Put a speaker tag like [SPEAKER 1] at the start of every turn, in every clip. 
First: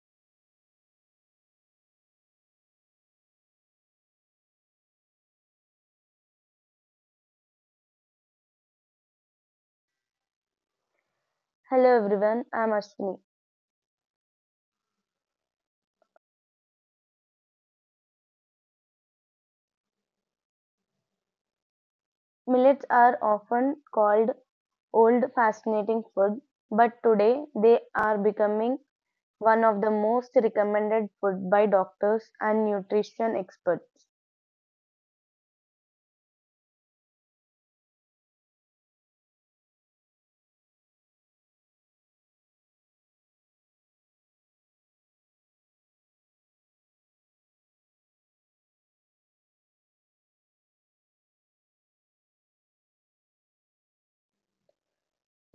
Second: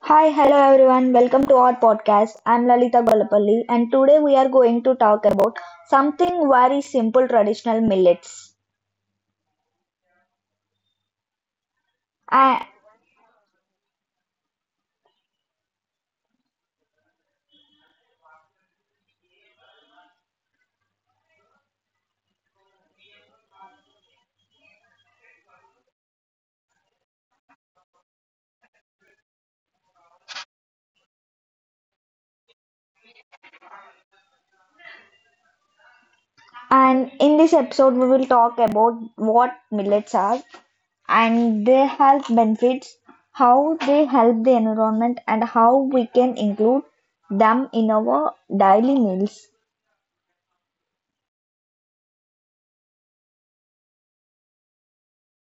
[SPEAKER 1] Hi, hello everyone. Welcome to our podcast. I'm Lalita Golapalli, and today we are going to talk about something very simple traditional millets.
[SPEAKER 2] Hello everyone,
[SPEAKER 1] A-
[SPEAKER 2] I'm Ashwini. Millets are often called old fascinating food, but today they are becoming one of the most recommended food by doctors and nutrition experts.
[SPEAKER 1] And in this episode, we will talk about what millets are and their health benefits, how they help the environment, and how we can include them in our daily meals.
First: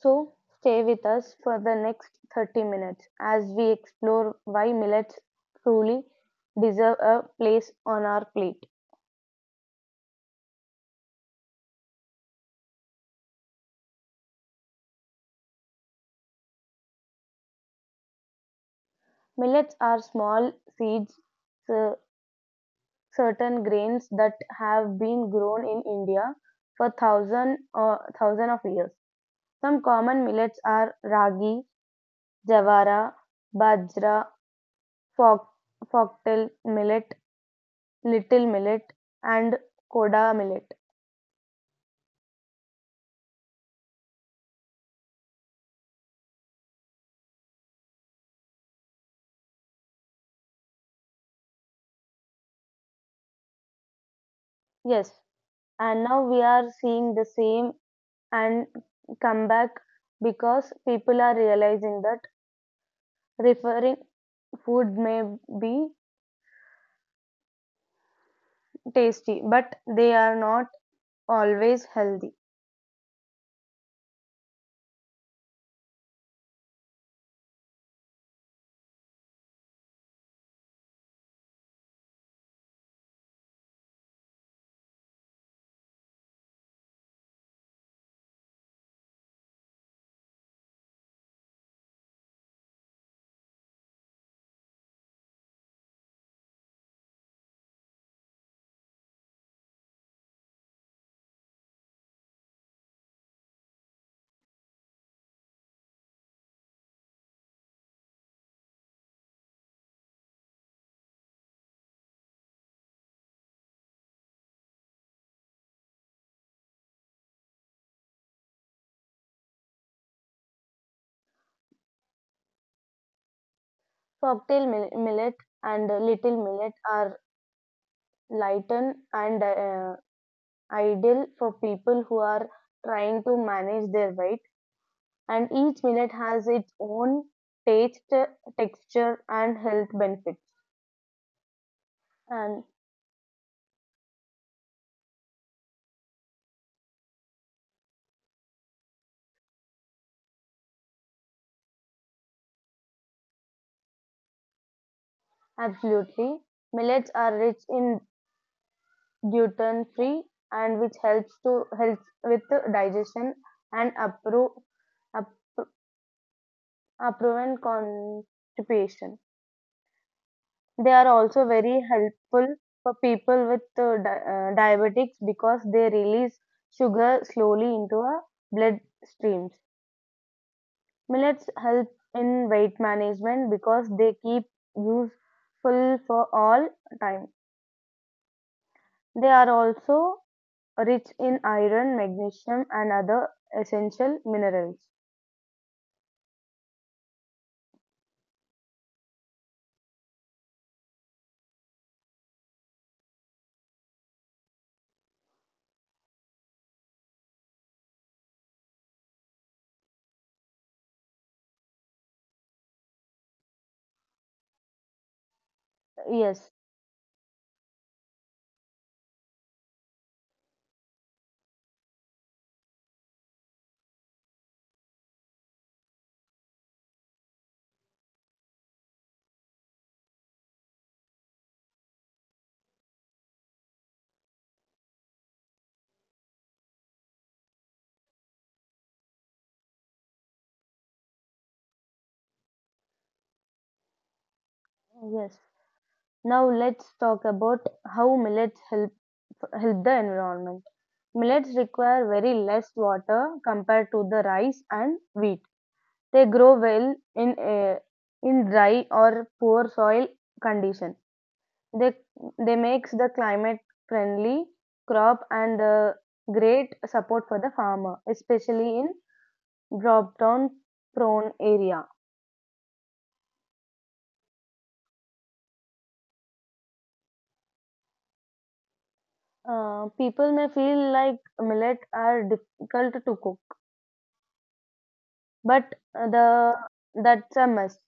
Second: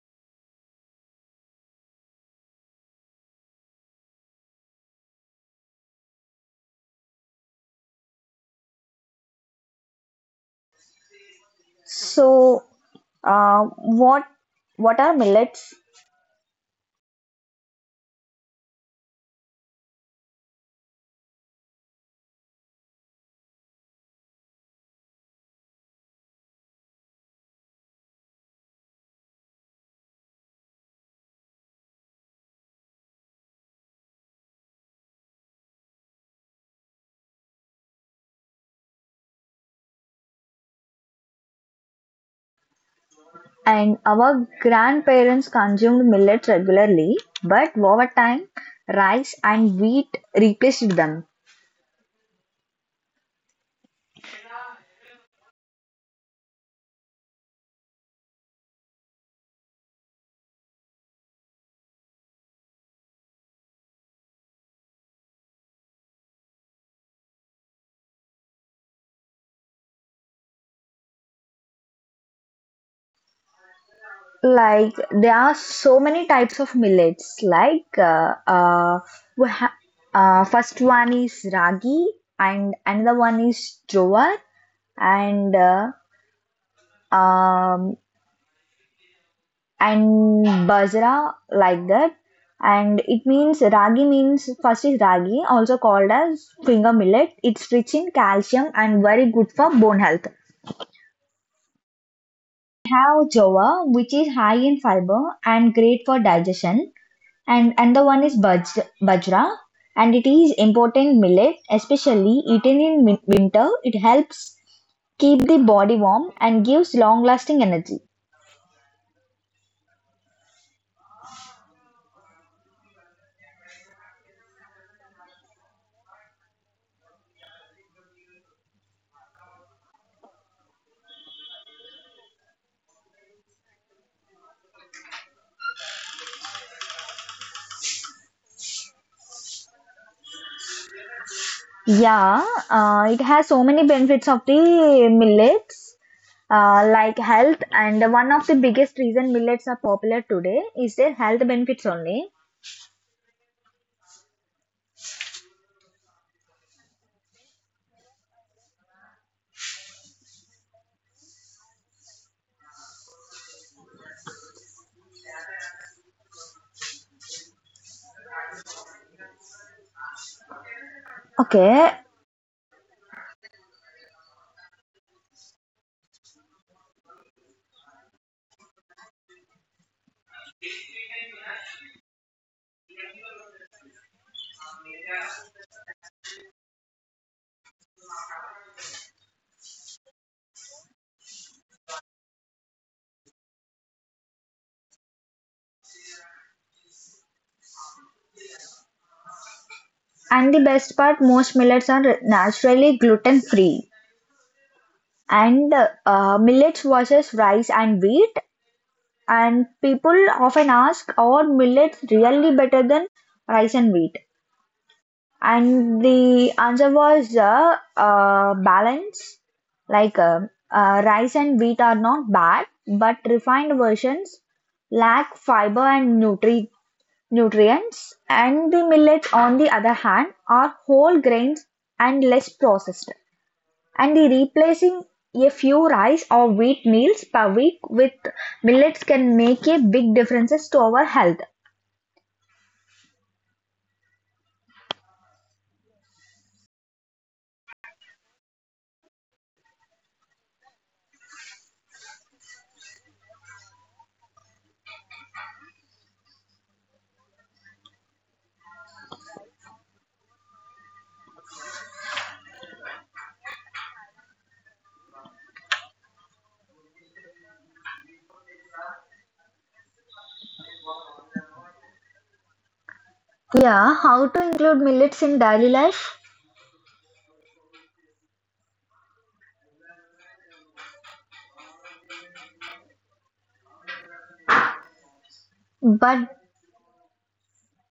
[SPEAKER 2] So stay with us for the next 30 minutes as we explore why millets truly deserve a place on our plate.
[SPEAKER 1] So, uh, what what are millets?
[SPEAKER 2] Millets are small seeds uh, certain grains that have been grown in India for thousand of years. Some common millets are ragi, jawara, bajra, fox, foxtail millet, little millet, and koda millet.
[SPEAKER 1] And our grandparents consumed millet regularly, but over time, rice and wheat replaced them.
[SPEAKER 2] Yes, and now we are seeing the same and comeback because people are realizing that referring food may be tasty, but they are not always healthy.
[SPEAKER 1] Like there are so many types of millets. Like we ha- first one is ragi, and another one is jowar, and uh, um, and bajra, like that. And it means ragi means first is ragi, also called as finger millet. It's rich in calcium and very good for bone health. We have jowar, which is high in fiber and great for digestion. And another one is bajra, and it is important millet, especially eaten in winter. It helps keep the body warm and gives long lasting energy.
[SPEAKER 2] Folktale millet and little millet are lighten and ideal for people who are trying to manage their weight. And each millet has its own taste, texture, and health benefits. And
[SPEAKER 1] Yeah, it has so many benefits of the millets, like health. And one of the biggest reason millets are popular today is their health benefits only.
[SPEAKER 2] absolutely, millets are rich in gluten free and which helps to helps with the digestion and appro, appro constipation. They are also very helpful
[SPEAKER 1] Okay.
[SPEAKER 2] for people with diabetics because they release sugar slowly into our blood streams. Millets help in weight management because they keep useful for all time. They are also rich in iron, magnesium, and other essential minerals.
[SPEAKER 1] And the best part, most millets are naturally gluten free. And millets versus rice and wheat. And people often ask, are millets really better than rice and wheat? And
[SPEAKER 2] Yes,
[SPEAKER 1] the answer was balance. Like rice and wheat are not bad, but refined versions lack fiber and nutrients. And the millets, on the other hand, are whole grains and less processed. And the replacing a few rice or wheat meals per week with millets can make a big differences to our health.
[SPEAKER 2] yes. Now let's talk about how millets help the environment. Millets require very less water compared to the rice and wheat. They grow well in in dry or poor soil condition. They they makes the climate friendly crop and great support for the farmer, especially in drop down prone area.
[SPEAKER 1] Yeah, how to include millets in daily life?
[SPEAKER 2] People may feel like millet are difficult to cook. But uh,
[SPEAKER 1] But
[SPEAKER 2] the that's a must.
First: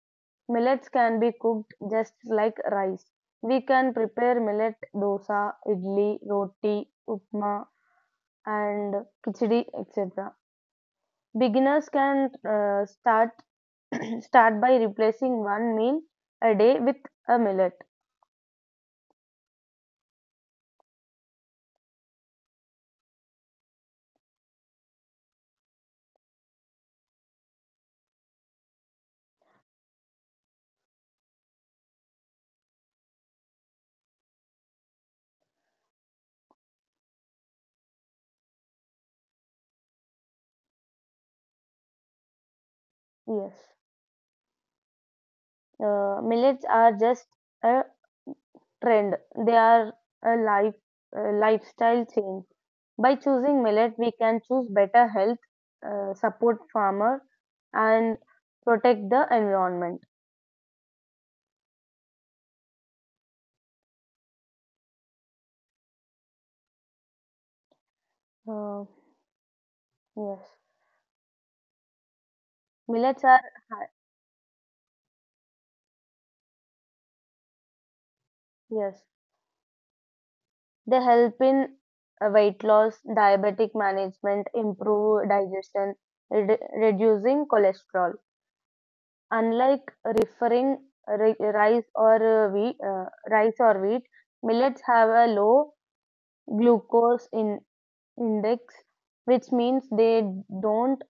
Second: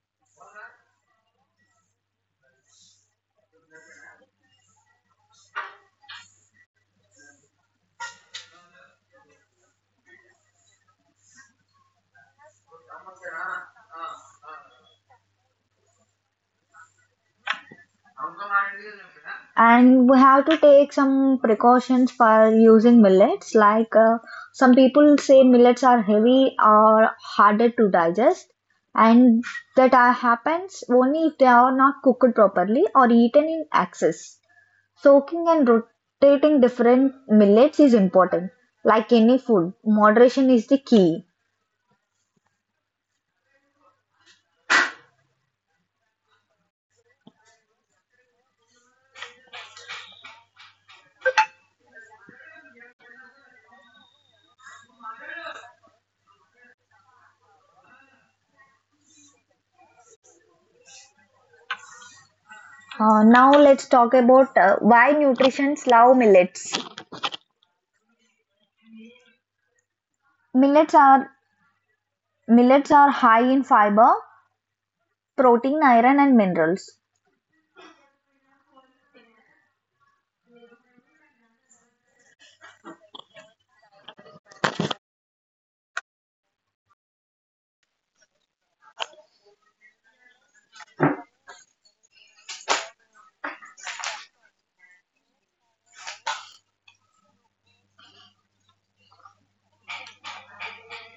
[SPEAKER 2] Millets can be cooked just like rice. We can prepare millet dosa, idli, roti, upma, and khichdi, etc. Beginners can start start by replacing one meal a day with a millet.
[SPEAKER 1] and we have to take some precautions for using millets, like some people say millets are heavy or harder to digest, and that happens only if they are not cooked properly or eaten in excess. Soaking and rotating different millets is important. Like any food, moderation is the key.
[SPEAKER 2] Yes, millets are just a trend, they are a life, a lifestyle change. By choosing millet, we can choose better health, support farmer, and protect the environment.
[SPEAKER 1] Now let's talk about why nutritionists love millets.
[SPEAKER 2] Uh, yes,
[SPEAKER 1] Millets are millets are
[SPEAKER 2] millets
[SPEAKER 1] high
[SPEAKER 2] are
[SPEAKER 1] in
[SPEAKER 2] hi-
[SPEAKER 1] fiber, protein, iron, and minerals.
[SPEAKER 2] yes they help in weight loss, diabetic management, improve digestion, reducing cholesterol. Unlike referring rice or rice or wheat, millets have a low glucose in index, which means they don't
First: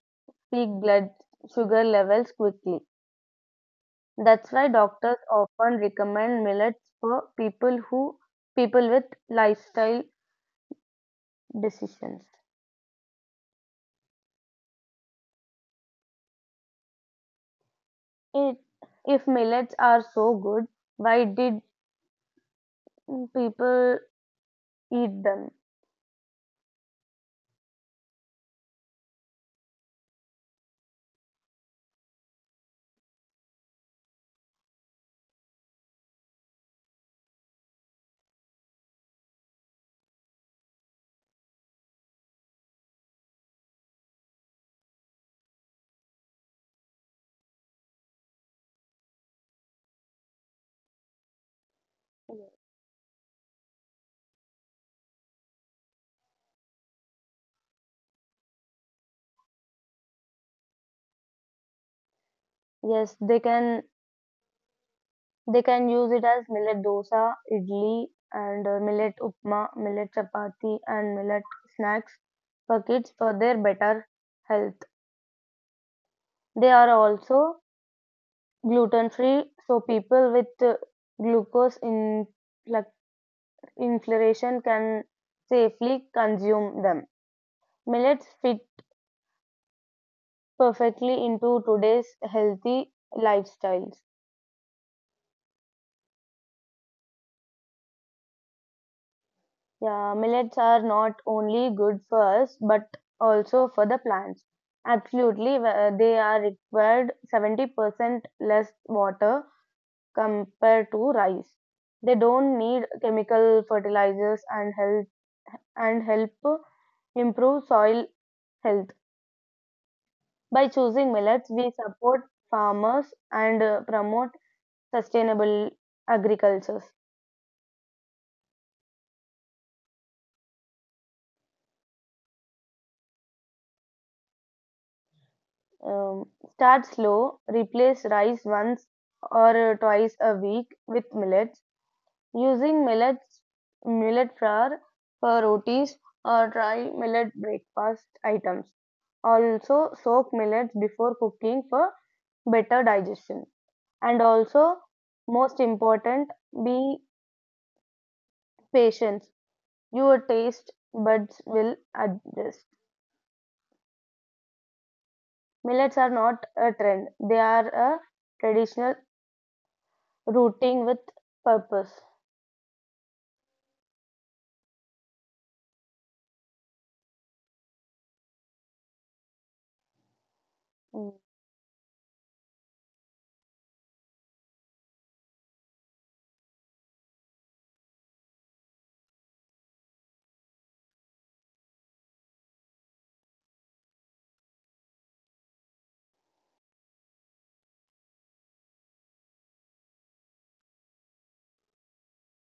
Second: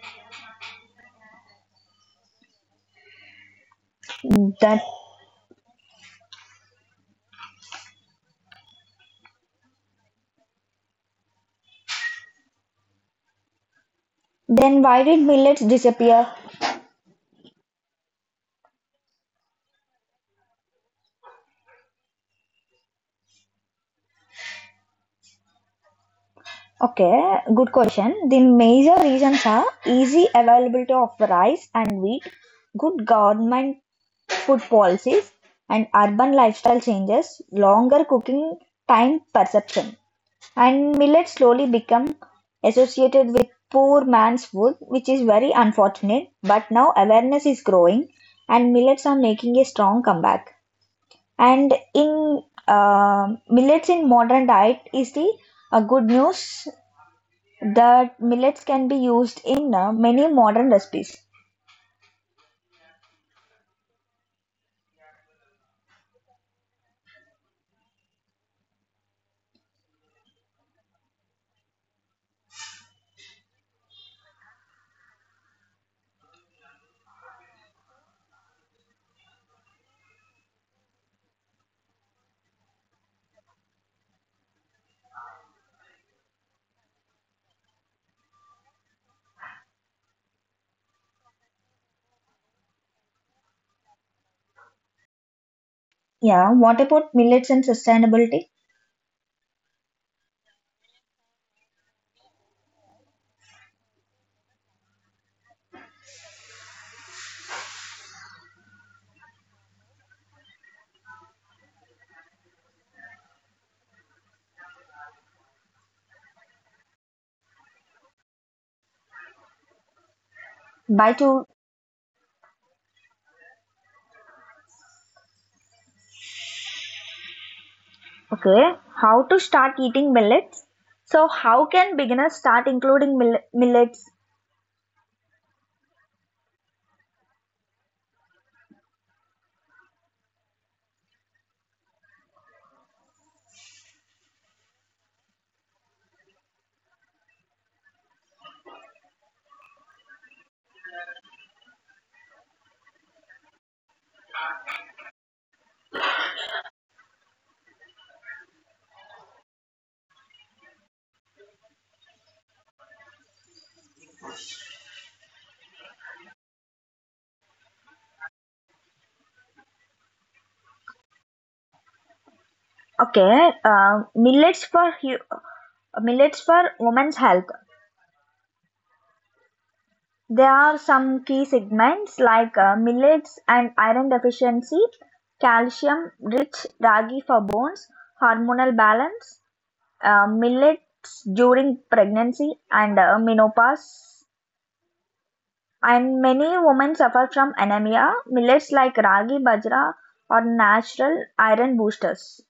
[SPEAKER 2] peak blood sugar levels quickly. That's why
[SPEAKER 1] That
[SPEAKER 2] doctors often recommend millets for people with lifestyle decisions.
[SPEAKER 1] then why did millets disappear?
[SPEAKER 2] It, if millets are so good, why did people eat them?
[SPEAKER 1] Okay, good question. The major reasons are easy availability of rice and wheat, good government food policies, and urban lifestyle changes, longer cooking time perception. And millets slowly become associated with poor man's food, which is very unfortunate. But now awareness is growing, and millets are making a strong comeback. And in millets in modern diet is the good news that millets can be used in many modern recipes.
[SPEAKER 2] Yes, they can. They can use it as millet dosa, idli, and millet upma, millet chapati, and millet snacks for kids for their better health. They are also gluten free, so people with glucose in like, inflammation can safely consume them. Millets fit perfectly into today's healthy lifestyles.
[SPEAKER 1] Yeah, what about millets and sustainability?
[SPEAKER 2] Yeah, millets are not only good for us but also for the plants. Absolutely, they are required 70% less water compared to rice. They don't need chemical fertilizers and help improve soil health. By choosing
[SPEAKER 1] By
[SPEAKER 2] millets,
[SPEAKER 1] to
[SPEAKER 2] we support farmers and promote sustainable agriculture.
[SPEAKER 1] okay, how to start eating millets? So how can beginners start including millets?
[SPEAKER 2] Um, Start slow, replace rice once or twice a week with millets. Using millet flour for rotis or try millet breakfast items. Also, soak millets before cooking for better digestion. And also, most important, be patient. Your taste buds will adjust. Millets are not a trend, they are a traditional rooting with purpose.
[SPEAKER 1] Okay, millets for millets for women's health. There are
[SPEAKER 2] Mm,
[SPEAKER 1] some key segments like millets and iron deficiency, calcium-rich ragi for bones, hormonal balance, millets during pregnancy and menopause. And many women suffer from anemia. Millets like ragi, bajra are natural iron boosters.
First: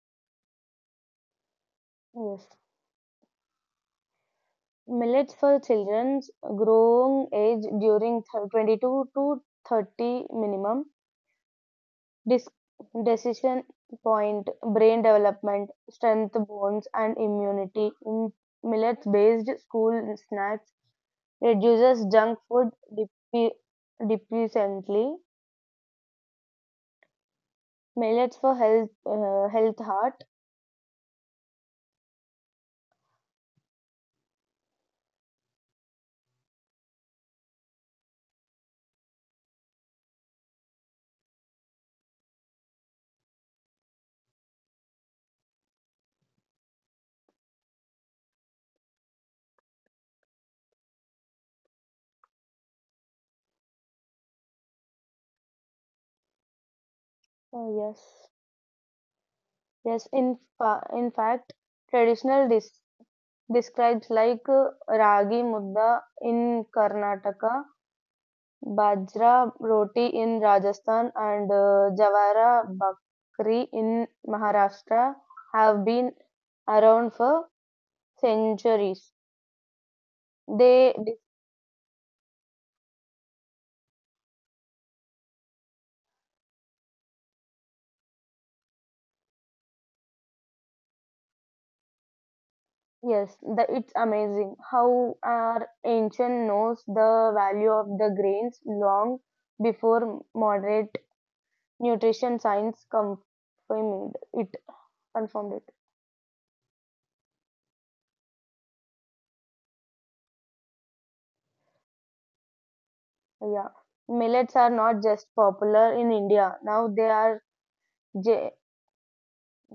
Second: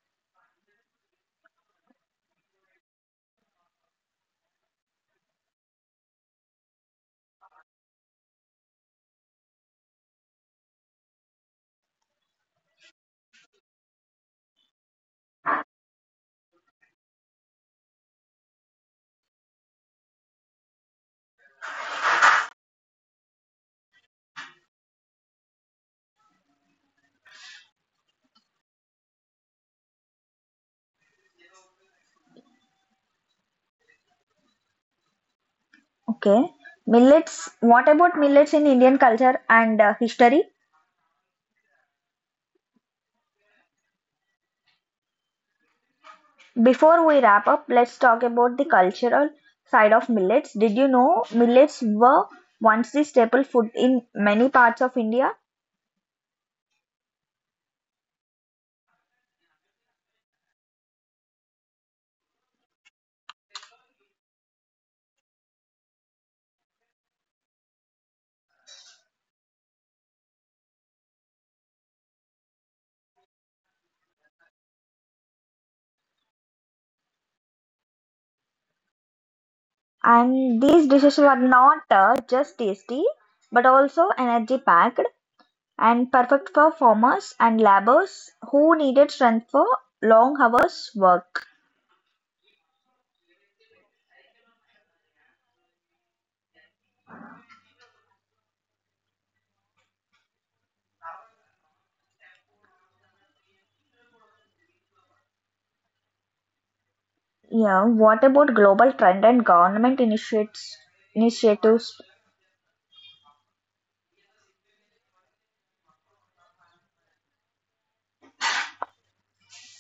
[SPEAKER 2] yes. Millets for children's growing age during 22 to 30 minimum. Dis- Decision point, brain development, strength, bones, and immunity. In millets based school snacks reduces junk food depe- deficiently. Millets for health, health heart.
[SPEAKER 1] Okay. Millets, what about millets in Indian culture and history? Before we wrap up, let's talk about the cultural side of millets. Did you know millets were once the staple food in many parts of India?
[SPEAKER 2] Oh, yes. Yes. In fact, traditional dis. Describes like ragi mudda in Karnataka, bajra roti in Rajasthan, and jawara bakri in Maharashtra have been around for centuries.
[SPEAKER 1] And these
[SPEAKER 2] They
[SPEAKER 1] dishes were not just tasty but also energy packed and perfect for farmers and laborers who needed strength for long hours work.
[SPEAKER 2] yes, the, it's amazing how our ancient knows the value of the grains long before moderate nutrition science confirmed it.
[SPEAKER 1] Yeah, what about global trend and government initiates initiatives?
[SPEAKER 2] Yeah, millets are not just popular in India. Now they are ge-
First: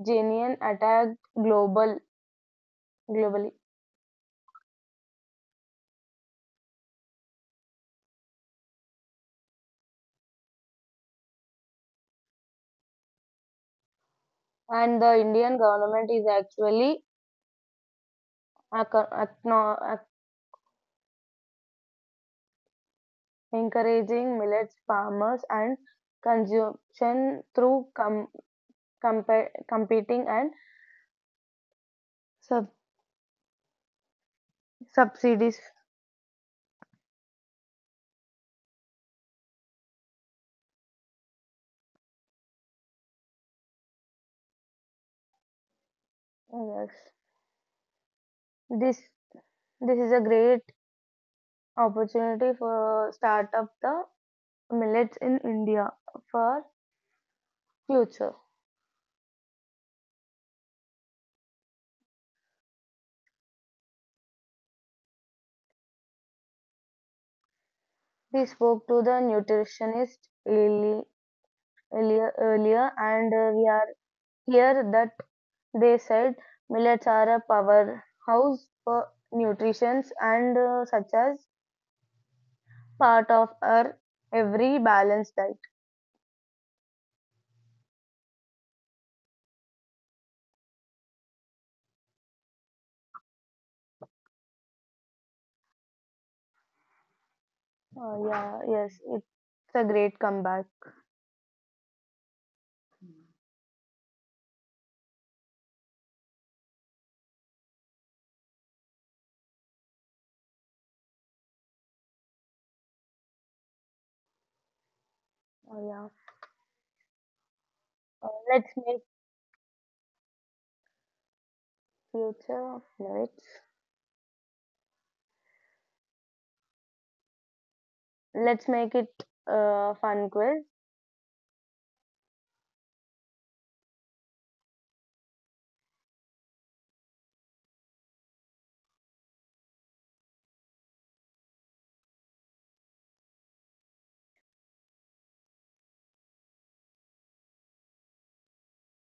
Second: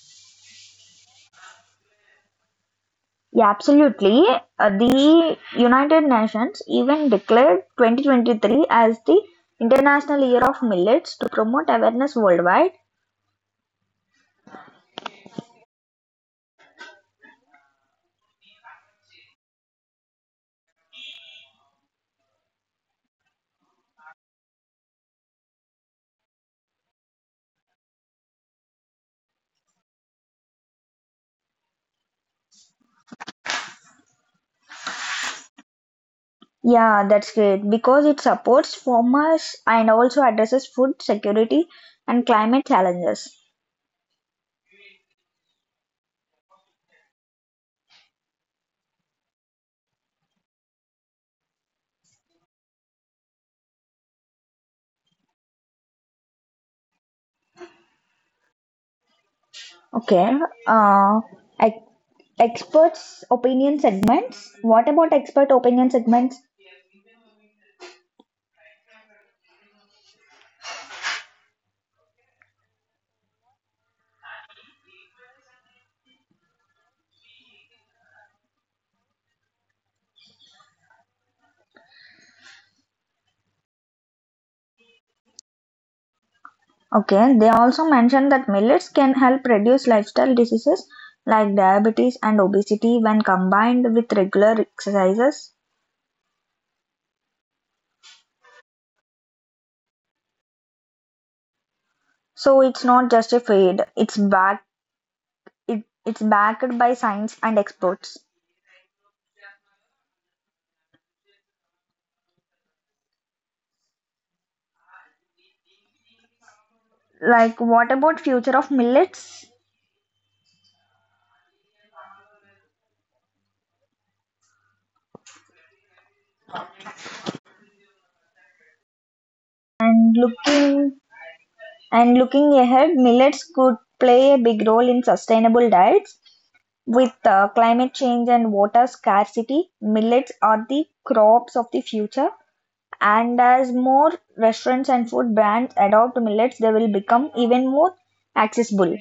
[SPEAKER 2] genuine attacked
[SPEAKER 1] Yeah,
[SPEAKER 2] globally,
[SPEAKER 1] absolutely. The United Nations even declared 2023 as the International Year of Millets to promote awareness worldwide.
[SPEAKER 2] and the Indian government is actually acco- acknow- ac- encouraging millets farmers and consumption through competing and sub- subsidies.
[SPEAKER 1] Yeah, that's great because it supports farmers and also addresses food security and climate challenges.
[SPEAKER 2] Yes, this this is a great opportunity for start up the millets in India for future.
[SPEAKER 1] Okay, uh, ex- experts' opinion segments. What about expert opinion segments?
[SPEAKER 2] We spoke to the nutritionist earlier and we are here that they said millets are a powerhouse for nutrition and such as part of our every balanced diet.
[SPEAKER 1] Okay, they also mention that millets can help reduce lifestyle diseases like diabetes and obesity when combined with regular exercises.
[SPEAKER 2] Yeah, yes, it's a great comeback.
[SPEAKER 1] So it's not just a fad. It's back. It's backed by science and experts.
[SPEAKER 2] Uh, yeah,
[SPEAKER 1] Like what about
[SPEAKER 2] uh,
[SPEAKER 1] future
[SPEAKER 2] let's
[SPEAKER 1] of
[SPEAKER 2] make
[SPEAKER 1] millets?
[SPEAKER 2] future of millets. Let's make it a
[SPEAKER 1] And
[SPEAKER 2] fun quiz.
[SPEAKER 1] looking and looking ahead, millets could play a big role in sustainable diets. With climate change and water scarcity, millets are the crops of the future. And as more restaurants and food brands adopt millets, they will become even more accessible.